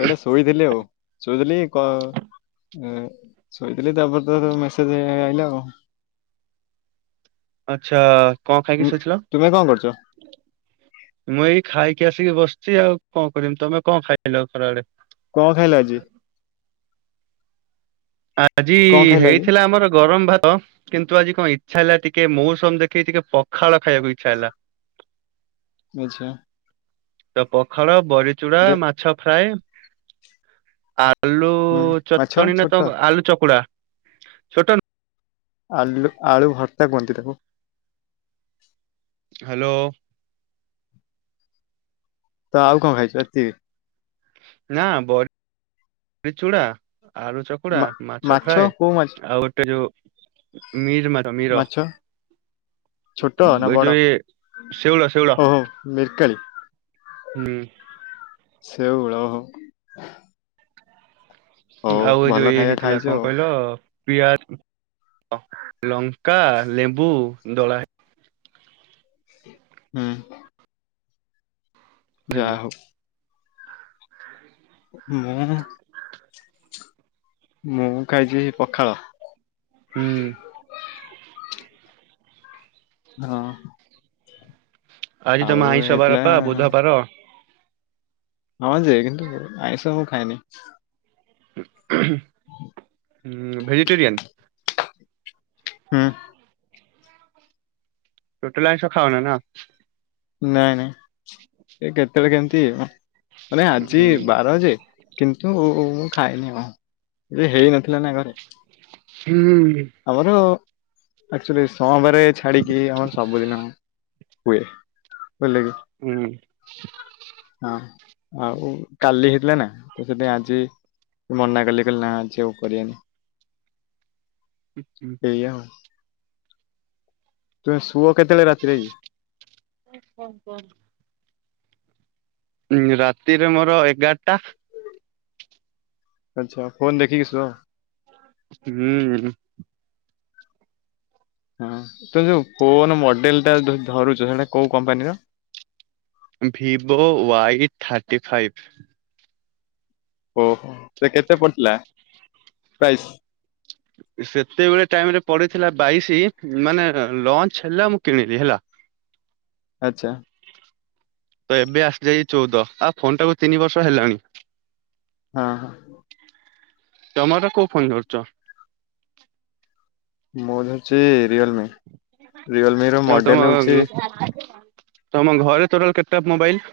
ଏଇଟେ ଶୋଇଥିଲି ଆଉ ଶୋଇଥିଲି କ ଏ ଶୋଇଥିଲି ତାପରେ ତ ତୋ ମେସେଜେ ଅଇଲା ଆଉ। ଆଚ୍ଛା କଁ ଖାଇକି ତୁ ଶୋଇଥିଲ? ତୁମେ କଣ କରୁଛ ମୁଁ ଏଇ ଖାଇକି ଆସିକି ବସିଚି ଆଉ କଣ କରମି। ତମେ କଁ ଖାଇଲ ଖରାବେଳେ? କଁ ଖାଇଲା ଆଜି? ଆଜି କଣ ଖାଇଲ ଆଜି ହେଇଥିଲା ଆମର ଗରମ ଭାତ କିନ୍ତୁ ଆଜି କଁ ଇଚ୍ଛା ହେଲା ଟିକେ ମୌସୁମ ଦେଖିକି ଟିକେ ପଖାଳ ଖାଇବାକୁ ଇଚ୍ଛା ହେଲା। ଆଚ୍ଛା। ତ ପଖାଳ ବରିଚୁଡା, ଦେ ମାଛ ଫ୍ରାଏ, ଆ ଆଲୁ ହୁଁ ମାଛ ଚଟଣୀ ନା ତ ଛୋଟ ଆଲୁ ଚକୁଡ଼ା ଛୋଟ ନ ଆଲୁ ଆଳୁ ଭର୍ତ୍ତା କୁହନ୍ତି ତାକୁ। ହ୍ୟାଲୋ। ତ ଆଉ କଁ ଖାଇଚୁ ଏତିକି? ନା ବ ଚୂଡ଼ା ଆଳୁ ଚ କକୁଡା ମା ମାଛ ଫ୍ରାଏ କୋଉ ମାଛ ଆଉ ଗୋଟେ ଯୋଉ ମିର ମାର ମିର ମାଛ ଛୋଟ ନା ଏ ବଡ ଯୋ ଏ ଶେଉଳ ଶେଉଳ ଓହୋ ମିରକାଳି ହୁଁ। ଶେଉଳ ହଉ ଆଉ ଏ ଯୋଉ ଭଲ ଇଏ ଖାଇବା ହେଇଥିଲା ଖାଇଛ କଣ ଆଉ କହିଲ ପିଆଜ ଲଙ୍କ କା ଲେମ୍ବୁ ଦଳା ହୁଁ। ଯା ହେଇଥିଲା ହଉ। [unintelligible] ମୁଁ ଖାଇଛି ଏ ପଖାଳ। ହୁଁ। ହଁ। ଆଜି ତମ ଆଉ ଆଇଁଷ ବାର ପା ହେଇଥିଲା ବୁଧବାର। ହଁ ଯେ କିନ୍ତୁ ଆଇଁସ ମୁଁ ଖାଇଏନି। ଉହୁ ଭେଜିଟେରିୟାନ? ହୁଁ। ଟୋଟାଲ ଆଇଁଷ ଖାଅନା ନା? ନାଇଁ ନାଇଁ ଏ କେତେବେଳେ କେମିତି ମାନେ ଆଜି ହୁଁ ବାର ଯେ କିନ୍ତୁ ମୁଁ ଖାଇନି ଆଉ। ଯେ ହେଇନଥିଲା ନା ଘରେ? ହୁଁ। ଆମର ଆକ୍ଚୁଆଲି ସୋମବାର ଛାଡିକି ଆମର ସବୁଦିନ ହୁଏ। ବୁଝିଲେ କି? ହୁଁ। ହଁ ଆଉ କାଲି ହେଇଥିଲା ନା ତ ସେଠି ଆଜି ମନା କଲି କଲି ନା ଆଜି ଆଉ କରିବନି। ଏଇୟା ଆଉ। ତୁମେ ଶୁଅ କେତେବେଳେ ରାତିରେ? [unintelligible] ଉଁ ରାତିରେ ମୋର ଏଗାରଟା। ଆଚ୍ଛା ଫୋନ ଦେଖିକି ଶୁଅ? ହୁଁ। ହଁ ତୁ ଯୋଉ ଫୋନ ମଡେଲ ଟା ଯ ଧରୁଛ ସେଇଟା କୋଉ କମ୍ପାନୀର? Vivo Y thirty five. ଓହୋ ସେ କେତେ ପଡିଥିଲା? ବାଇଶ ସେତେବେଳେ ଟାଇମ ରେ ପଡିଥିଲା ବାଇଶି ମାନେ ଲଞ୍ଚ ହେଲା ମୁଁ କିଣିଲି ହେଲା। ଆଚ୍ଛା। ତ ଏବେ ଆସିଯାଇ ଚଉଦ ଆଉ ଫୋନ୍ ଟାକୁ ତିନି ବର୍ଷ ହେଲାଣି। ଅ ହଁ। ତମର କୋଉ ଫୋନ ଧରୁଛ? ମୁଁ ଧରୁଛି ରିଅଲମି। ରିଅଲମିର ଆଉ ତମ ମଡ଼େଲ୍ ହେଉଛି ତମ ଘରେ ଟୋଟାଲ କେତେଟା ମୋବାଇଲ?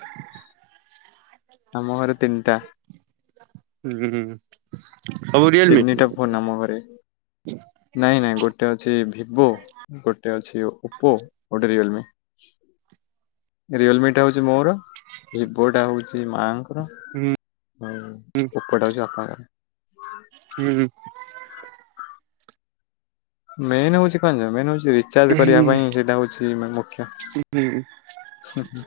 ଆମ ଘରେ ତିନଟା। ହୁଁ। ସବୁ ରିଅଲମି ତିନିଟା ଫୋନ୍ ଆମ ଘରେ। ନାଇଁ ନାଇଁ ଗୋଟେ ଅଛି ଭିବୋ ଗୋଟେ ଅଛି ଓପୋ ଗୋଟେ ରିଅଲମି। ରିଅଲମିିଟା ହଉଚି ମୋର ଭିବୋଟା ହଉଚି ମାଙ୍କ ର ହୁଁ ଆଉ ଓପୋଟା ହଉଚି ବାପାଙ୍କର। ହୁଁ। ମେନ୍ ହଉଚି କଁ ଜାଣିଚ ମେନ୍ ହଉଚି ରିଚାର୍ଜ କରିବା ପାଇଁ ସେଇଟା ହଉଚି ମାନେ ମୁଖ୍ୟ। ହୁଁ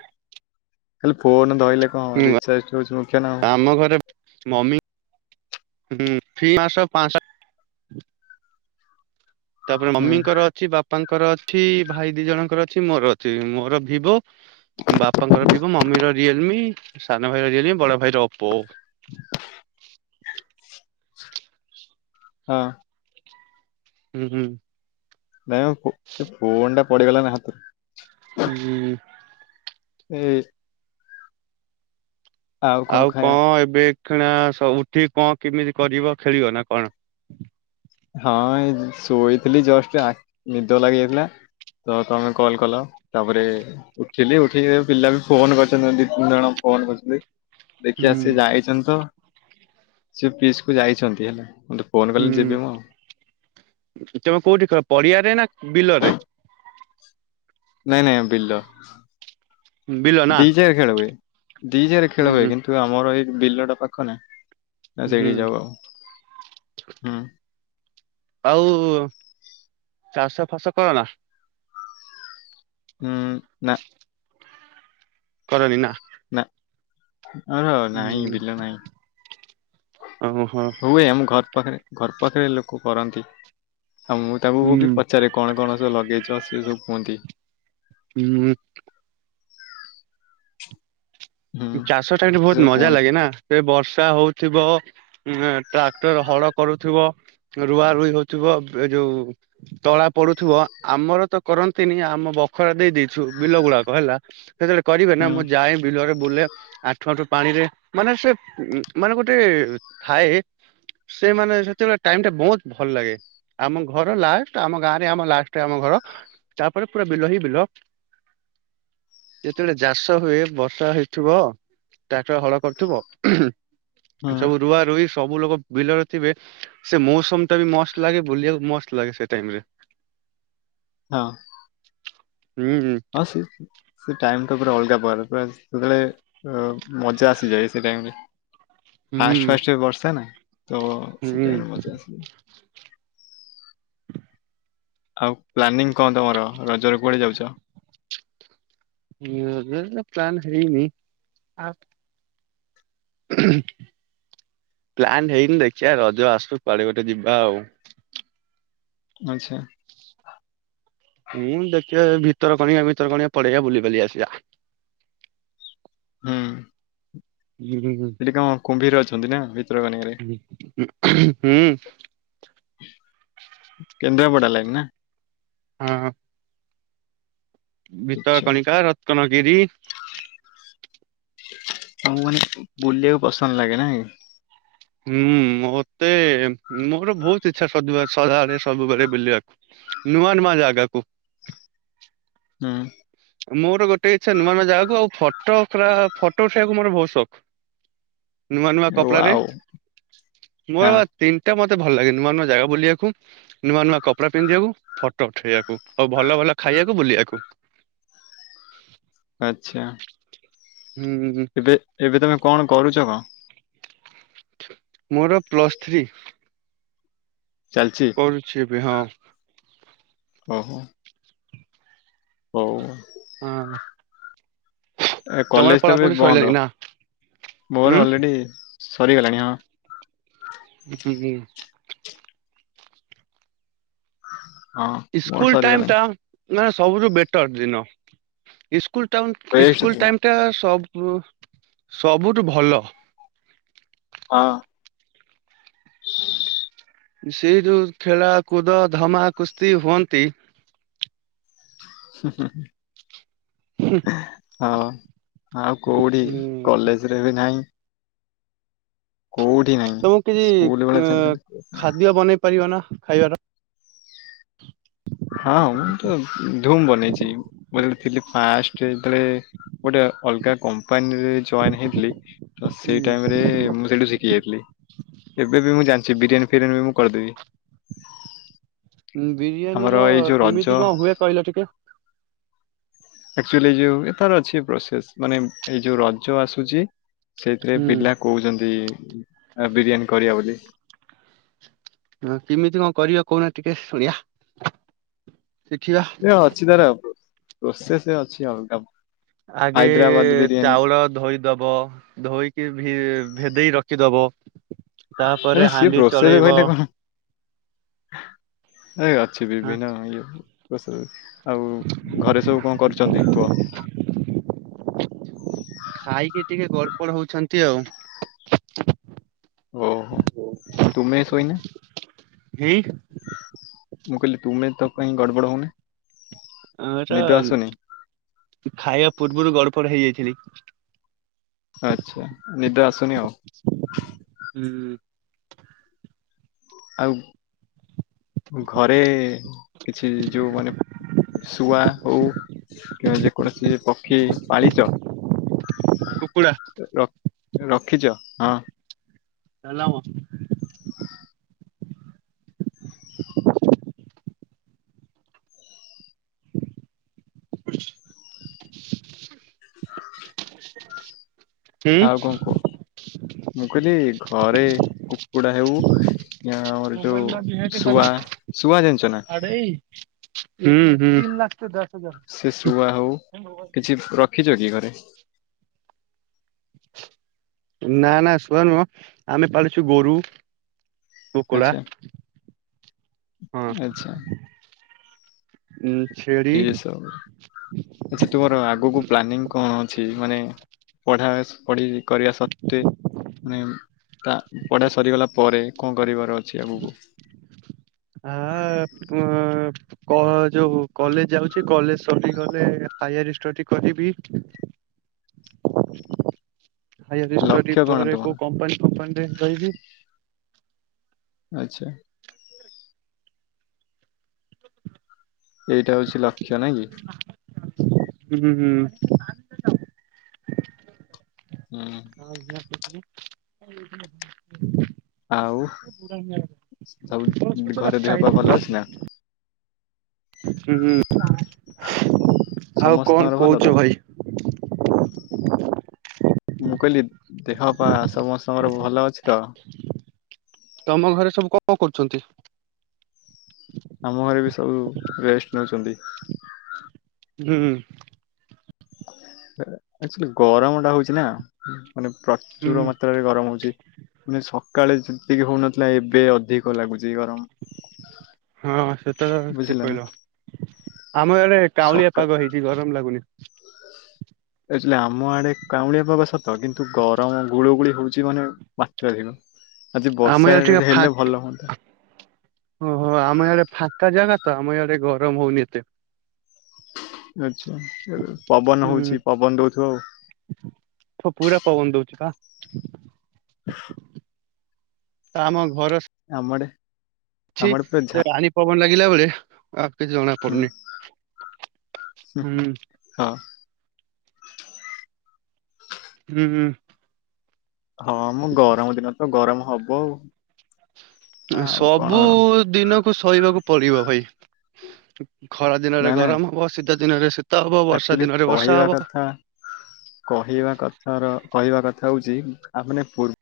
ଖାଲି ଫୋନ ଧଇଲେ କଣ ହବ ହୁଁ ରିଚାର୍ଜଟା ହଉଚି ମୁଖ୍ଯ ନା ଆଉ। ଆମ ଘରେ ମମି ହଁ ତାପରେ ହୁଁ ମମିଙ୍କର ଅଛି ବାପାଙ୍କର ଅଛି ଭାଇ ଦି ଜଣଙ୍କର ଅଛି ମୋର ଅଛି। ମୋର ଭିବୋ ବାପାଙ୍କର ଭିବୋ ମମିର ରିଅଲମି ସାନ ଭାଇ ର ରିଅଲମି ବଡ ଭାଇ ର ଓପୋ। [unintelligible] ହଁ। ହୁଁ ହୁଁ। ନାଇଁ ମ ପୋ ଏ ଫୋନ୍ ଟା ପଡିଗଲା ନା ହାତରୁ। ହୁଁ। ଏ କଣ ଆଉ କଁ ଖାଇବା ଏବେ କିଣା ସବୁଠି କଣ କେମିତି କରିବ ଖେଳିବ ନା କଣ? ହଁ ଏ ଶୋଇଥିଲି ଜଷ୍ଟ ଆ-ନିଦ ଲାଗିଯାଇଥିଲା ତ ତମେ କଲ କଲ ତାପରେ ଉଠିଲି ଉଠିକି ଦେଖ୍ ପିଲା ବି ଫୋନ କରିଚନ୍ତି ଦି ତିନି ଜଣ ଫୋନ କରିଚନ୍ତି। ହୁଁ ଦେଖିବା ସେ ଯାଇଚନ୍ତି ତ ସେ ପିସ୍ କୁ ଯାଇଚନ୍ତି ହେଲା ବନ୍ଧୁ। ହୁଁ ତମେ କୋଉଠି ଖ ପଡିଆରେ ନା ବିଲରେ? ନାଇଁ ନାଇଁ ବିଲ, ବିଲ ନା ଦିଜାଗାରେ ଖେଳ ହୁଏ ଦିଜାଗାରେ ହୁଁ ଖେଳ ହୁଏ ହୁଁ କିନ୍ତୁ ତୁ ଆମର ଏଇ ବିଲଟା ପାଖ ନା, ତ ହୁଁ ସେଇଠି ଯାଉ ଆଉ ହୁଁ। ଆଉ ଚାଷ ଫାସ କର ନା? ହୁଁ। ନା କରନି ନା? ନା ଆଅଂର ହୁଁ ନାଇଁ ବିଲ ନାଇଁ। ଓହୋ ହୁଁ ହୁଏ ଆମ ଘର୍ ପାଖେରେ ଘର୍ ପାଖରେ ଲୋକ କରନ୍ତି ଆଉ ମୁଁ ତାଙ୍କୁକୁ ବି ପଚାରେ। କଣ କଣ ସଉ ଲଗେଇଛ ସିଏ ସବୁ କୁହନ୍ତି। ହୁଁ। ହୁଁ ଚାଷ ଟାଇମ୍ ରେ ବହୁତ୍ ସେ ମଜା କୁହନ୍ତି ଲାଗେ ନା ସେ ବର୍ଷା ହଉଥିବ ଉଁ ଟ୍ରାକ୍ଟର ହଳ କରୁଥିବ ରୁଆ ରୁଇ ହଉଥିବ ଏ ଯୋଉ ତଳା ପଡୁଥିବ ଆମର ତ କରନ୍ତିନି ଆମ ବଖରା ଦେଇ ଦେଇଛୁ ବିଲ ଗୁଡାକ ହେଲା ଯେତେବେଳେ କରିବେ ନା ହୁଁ ମୁଁ ଯଏ ବିଲରେ ବୁଲେ ଆଠୁ ଆଣ୍ଠୁଏ ପାଣିରେ ମାନେ ସେ ମାନେ ଗୋଟେ ଥାଏ ସେ ମାନେ ସେତେବେଳେ ଟାଇମ୍ ଟା ବହୁତ୍ ଭଲ୍ ଲାଗେ। ଆମ ଘର ଲା୍ଷ୍ଟ ଆମ ଗାଁରେ ଆମ ଲାଷ୍ଟରେ ଆମ ଘର। ତାପରେ ପୁରା ବିଲ ହିଁ ବିଲ, ଯେତେଳେ ଜାଷ ହୁଏ ବର୍ଷା ହେଇ ଥୁବ ଟ୍ରାକଟର ହଳ କରୁଥୁବ ହୁଁ ଉଁହୁଁ ସବୁ ରୁଆ ରୁଇ ସବୁ ଲୋକ ବିଲରେ ଥିବେ, ସେ ମୌସମଟା ବି ମସ୍ତ୍ ଲାଗେ ବୁଲିଆକୁ ମସ୍ତ୍ ଲାଗେ ସେ ଟାଇମ୍ ରେ। ହଁ। ହୁଁ ହୁଁ। ହଁ ସି ସେ ଟାଇମ୍ ତ ପୁରା ଅଲଗା ପ୍ରକାର ପୁରା ଯେତେବେଳେ ଏ ମଜା ଆସିଯାଏ ସେ ଟାମ୍ ରେ ହୁଁ ଫାଷ୍ଟ ଫାଷ୍ଟ ବର୍ଷା ନାଁ ତ ସେଇ ହୁଁ ଟାଇମ୍ ରେ ମଜା ଆସେ। ଆଉ ପ୍ଲାନିଂ କଁ ତମର ରଜରେ କୁଆଡେ ଯାଉଚ? ରଜରେ ତ ପ୍ଲାନ୍ ହେଇନି ଆ ଉହୁଁ ପ୍ଲାନ୍ ହେଇନି ଦେଖିବା ରଜ ଆସୁ କୁଆଡେ ଗୋଟେ ଯିବା ଆଉ। ଆଚ୍ଛା। ଉଁ ଦେଖିଆ ସେଇ ଭିତରକନିକା ଫିତରକନିକା ପଲେଇବା ବୁଲିବାଲି ଆସିବ। ହୁଁ। ହୁଁ ହୁଁ ହୁଁ। ସେଠି କଁ କୁମ୍ଭୀର ଅଛନ୍ତି ନାଁ ଭିତରକନିକାରେ। ହୁଁ କେନ୍ଦ୍ରାପଡା ଲାଇନ୍ ନାଁ। ହୁଁ। ଭିତରକଣିକା ରତ୍ନଗିରି। ମୁଁ କଇନି ବୁଲିଆକୁ ପସନ୍ଦ ଲାଗେ ନାଇଁ। ହୁଁ ମୋତେ ମୋର ଭୋଉତ୍ ଇଚ୍ଛା ସଦୁଆ ସଆଡେ ସବୁ ବେଳେ ବୁଲିଆକୁ ନୂଆ ନୂଆ ଜାଗାକୁ। ହୁଁ। ମୋର ଗୋଟେ ଇଛା ନୂଆ ନୂଆ ଜାଗାକୁ ଆଉ ଫଟୋ ପୁରା ଫଟୋ ଉଠେଇଆକୁ ମୋର ଶୋପ୍। ନୂଆ ନୂଆ କପଡାରେ ୱାଓ ହଁ ମୋର ତିନ୍ ଟା ମତେ ଭଲ୍ ଲାଗେ ନୂଆ ନୂଆ ଜାଗା ବୁଲିଆକୁ। ନୂଆ ନୂଆ କପଡ଼ା ପିନ୍ଧିଆକୁ, ଫଟୋ ଉଠେଇବାକୁ ଆଉ ଭଲ ଭଲ ଖାଇଆକୁ, ବୁଲିଆକୁ। [inaudible] ଆଚ୍ଛା। ହୁଁ ହୁଁ ହୁଁ। ଏବେ ଏବେ ତମେ କଣ କରୁଚ କଁ? ମୋର ପ୍ଲସ୍ ଥ୍ରୀ। ଚାଲଚି। କରୁଛି ଏବେ ହଁ। ଓହୋ। ହଉ ହଁ ହଁ। ଏ କଲେଜ୍ ଟା ବି ବନ୍ଦ ସଇଲାଣି ନା ହୁଁ ମୋର ଅଲରେଡି ସରିଗଲାଣି ହଁ। ଉ ହୁଁ। ହଁ ମୋର ଇସ୍କୁଲ୍ ଟାଇମ୍ ସରିଗଲାଣି ଟା ନାଁ ସବୁଠୁ ବେଟର୍ ଦିନ ଇସ୍କୁଲ୍ ଟାଉନ୍ ୱେଷ୍ଟ ଇସ୍କୁଲ୍ ଥିଲା ଟାଇମ୍ ଇଟା ସବୁ ସବୁଠୁ ଭଲ। ଅଁ ସେ ଯୋଉ ଖେଳା କୁଦ ଧମା କୁସ୍ତି ହୁଅନ୍ତି। ହୁଁ ହୁଁ ହୁଁ। ଆହାଁ ହଁ ଆଉ କୋଉଠି ଉଁ କଲେଜ୍ ରେ ବି ନାହିଁ। କୋଉଠି ନାହିଁ ତମକି ସ୍କୁଲ ବେଳେ ଛାଡିଦେଲେ ଏଁ-ଖାଦ୍ୟ ବନେଇ ପାରିବ ନାଁ ଖାଇବାର? ହଁ ମୁଁ ତ ଧୁମ୍ ବନେଇଚି ମୁଁ ଯେତେବେଳ ଥିଲି ପେଷ୍ଟ ରେ ଯେତେଏ ଳେ ଗୋଟେ ଅଲଗା କଂପାନୀରେ ଜଏନ୍ ହେଇଥିଲି ତ ସେ ଟାଇମ୍ ହୁଁ ରେ ମୁଁ ସେଇଠି ଶି ଇଥିଲି ଏବେ ବି ମୁଁ ଜାଣିଚି ବିରିୟାନୀ ଫିରିୟାନୀ ବି ମୁଁ କରିଦେବି। ହୁଁ ବିରିୟାନୀ ଆମର ର ଏଇ ଯୋଉ କେମିତି ରଜ କଣ ହୁଏ କହିଲା ଟିକେ? ଆକ୍ଚୁଆଲି ଯୋଉ ଏ ତାର ଅଛି ପ୍ରୋସେସ ମାନେ ଏଇ ଯୋଉ ରଜ ଆସୁଛି ସେଇଥିରେ ପିଲା ହୁଁ କହୁଛନ୍ତି ଆ ବିରିୟାନୀ କରିବା ବୋଲି। ହଁ କେମିତି କଣ କରିବ କହୁନା ଟିକେ ଶୁଣିବା ଶିଖିବା। ଏ ଅଛି ତାର ପ୍ରୋସେସ ଅଛି ଅଲଗା। ଆଗେ ହାଇଦ୍ରାବାଦ ବିରିୟାନୀ ଚାଉଳ ଧୋଇ ଦବ ଧୋଇକି ଭି ଭେଦେଇ ରଖିଦବ ତାପରେ ଆରେ ସିଏ ହାଣ୍ଡି ପ୍ରୋସେସ ଚଳେଇବ। କହିଲେ କଣ ଏଇ ଅଛି ହଁ ବିଭିନ୍ନ ଇଏ ଆଉ ଘରେ ସବୁ କଣ କରୁଛନ୍ତି କୁହ। ଖାଇକି ଟିକେ ଗଡପଡ୍ ହଉଛନ୍ତି ଆଉ। ଓହୋ ତୁମେ ଶୋଇନା। ହୁଁ ମୁଁ କହିଲି ତୁମେ ତ କାହି ଗଡ଼ବଡ଼ ହଉ ଆଁ ର ଖାଇବା ପୂର୍ବରୁ ଗଡପଡ ହେଇଯାଇଥିଲି। ଆଛା ନିଦ ଆସୁନି ଆଉ। ହୁଁ ଆଉ ଘରେ କିଛି ଯୋଉ ମାନେ ଶୁଆ ହଉ କିମ୍ବା ଯେକୌଣସି ପକ୍ଷୀ ପାଳିଛ କୁକୁଡ଼ା ରକ ରଖିଛ ହଁ ଥେଲାମ [inaudible] ହୁଁ ଆଉ କଣ କୁହ ମୁଁ କହିଲି ଘରେ କୁକୁଡା ହେଉ ଆମର ଯୋଉ ଶୁଆ ଶୁଆ ଜାଣିଛ ନା। ଭାଇ ହଁ ହଁ ହଁ ସେ ତିନ ଶୁଆ ହଉ ଲାଗଦଶ ହଜାର କିଛି ରଖିଛ କି ଘରେ ନା ନା ଶୁଆ ନୁହଁ ଆମେ ପାଳିଛୁ ଗୋରୁ। କୁକୁଡା ଆଚ୍ଛା ହଁ ହ ଆଚ୍ଛା ଛେଳି ଏଇ ସବୁ ଆଚ୍ଛା ତୁମର ଆଗକୁ ଉଁ, ପ୍ଲାନିଂ କଣ ଅଛି ମାନେ ପଢା ପଢି କରିବା ସତ୍ତ୍ୱେ ମାନେ ତା ପଢା ସରିଗଲା ପରେ କଣ କରିବାର ଅଛି ଆଗକୁ ହ ହ କ ଯୋଉ କଲେଜ ଯାଉଛି କଲେଜ ସରିଗଲେ ହାୟାର ଷ୍ଟଡି କରିବି। [inaudible] ହାୟର ଷ୍ଟଡି ଲକ୍ଷ୍ୟ କଣ ପରେ ତୁମର କୋଉ କମ୍ପାନୀ ଫମ୍ପାନୀରେ ରହିବି। ଆଚ୍ଛା ଏଇଟା ହଉଛି ଲକ୍ଷ୍ୟ ନା କି ହୁଁ ହୁଁ ହୁଁ ହୁଁ ହି [inaudible] [inaudible] ଆଉ ସବୁ ଘରେ ଦେହପା ଭଲ ଅଛି ନା। ହୁଁ ଆଉ କଣ ସମସ୍ତଙ୍କର ଭଲ ତ? କହୁଛ ଭାଇ। ମୁଁ କହିଲି ଦେହପା ସମସ୍ତଙ୍କର ଭଲ ଅଛି ତ। ତମ ଘରେ ସବୁ କଣ କରୁଛନ୍ତି? ଆମ ଘରେ ବି ସବୁ ରେଷ୍ଟ ନେଉଛନ୍ତି। ହୁଁ। ସେ ଆକଚୁଆଲି ଗରମ ଟା ହଉଛି ନା। ମାନେ ହୁଁ ପ୍ରଚୁର ମାତ୍ରାରେ ଗରମ ହଉଛି। ମାନେ ସକାଳେ ଯେତିକି ହଉନଥିଲା ଏବେ ଅଧିକ ଲାଗୁଛି ଗରମ। ହଁ ସେତ ତ ଠିକ ବୁଝିଲେ ନା। କହିଲ। ଆମ ଇଆଡ଼େ ଟାଉଁଲିଆ ସକା ପାଗ ହେଇଛି। କି ଗରମ ଲାଗୁନି। ଆକଚୁଆଲି ଆମ ଆଡେ କାଉଁଳିଆ ପାଗ ସତ। କିନ୍ତୁ ଗରମ ଗୁଳୁ ଗୁଳି ହଉଛି ମାନେ ମାତ୍ରାଧିକ। ଆଜି ଆମ ବର୍ଷା ଇଆଡେ ଟିକେ ଫା ହେଲେ ଭଲ ହୁଅନ୍ତା। ଓହୋ ଆମ ଇଆଡେ ଫାଙ୍କା ଜାଗା ତ, ଆମ ଇଆଡେ ଗରମ ହଉନି ଏତେ। ଆଚ୍ଛା, ପବନ ହୁଁ। ହଉଛି ପବନ ଦଉଥିବ ଆଉ। ପ ପୁରା ପବନ ଦଉଛି ପା। [unintelligible] ତ ଆମ ଘର ସ ଆମ ଆଡ଼େ ଅଛି। ସେ ରାଣୀ ପବନ ଲାଗିଲା ବେଳେ ଆଉ କିଛି ଜଣା ହୁଁ ପଡୁନି। ହୁଁ। ହଁ। ହୁଁ ହୁଁ। ହଁ ମ ଗରମ ଦିନ ତ ଗରମ ହବ ଆଉ। ଆଉ କଣ ସବୁ ଦିନକୁ ସହିବାକୁ ପଡିବ ଭାଇ। ଖରା ଦିନରେ ନା ନା ଗରମ ହବ। ଶୀତ ଦିନରେ ଶୀତ ହବ। ବର୍ଷା ଆକ୍ଚୁଆଲି ଦିନରେ ବର୍ଷା ହବ। କହିବା କଥା ର, କହିବା କଥା ହଉଛି ଆ ମାନେ ପୂର୍ବ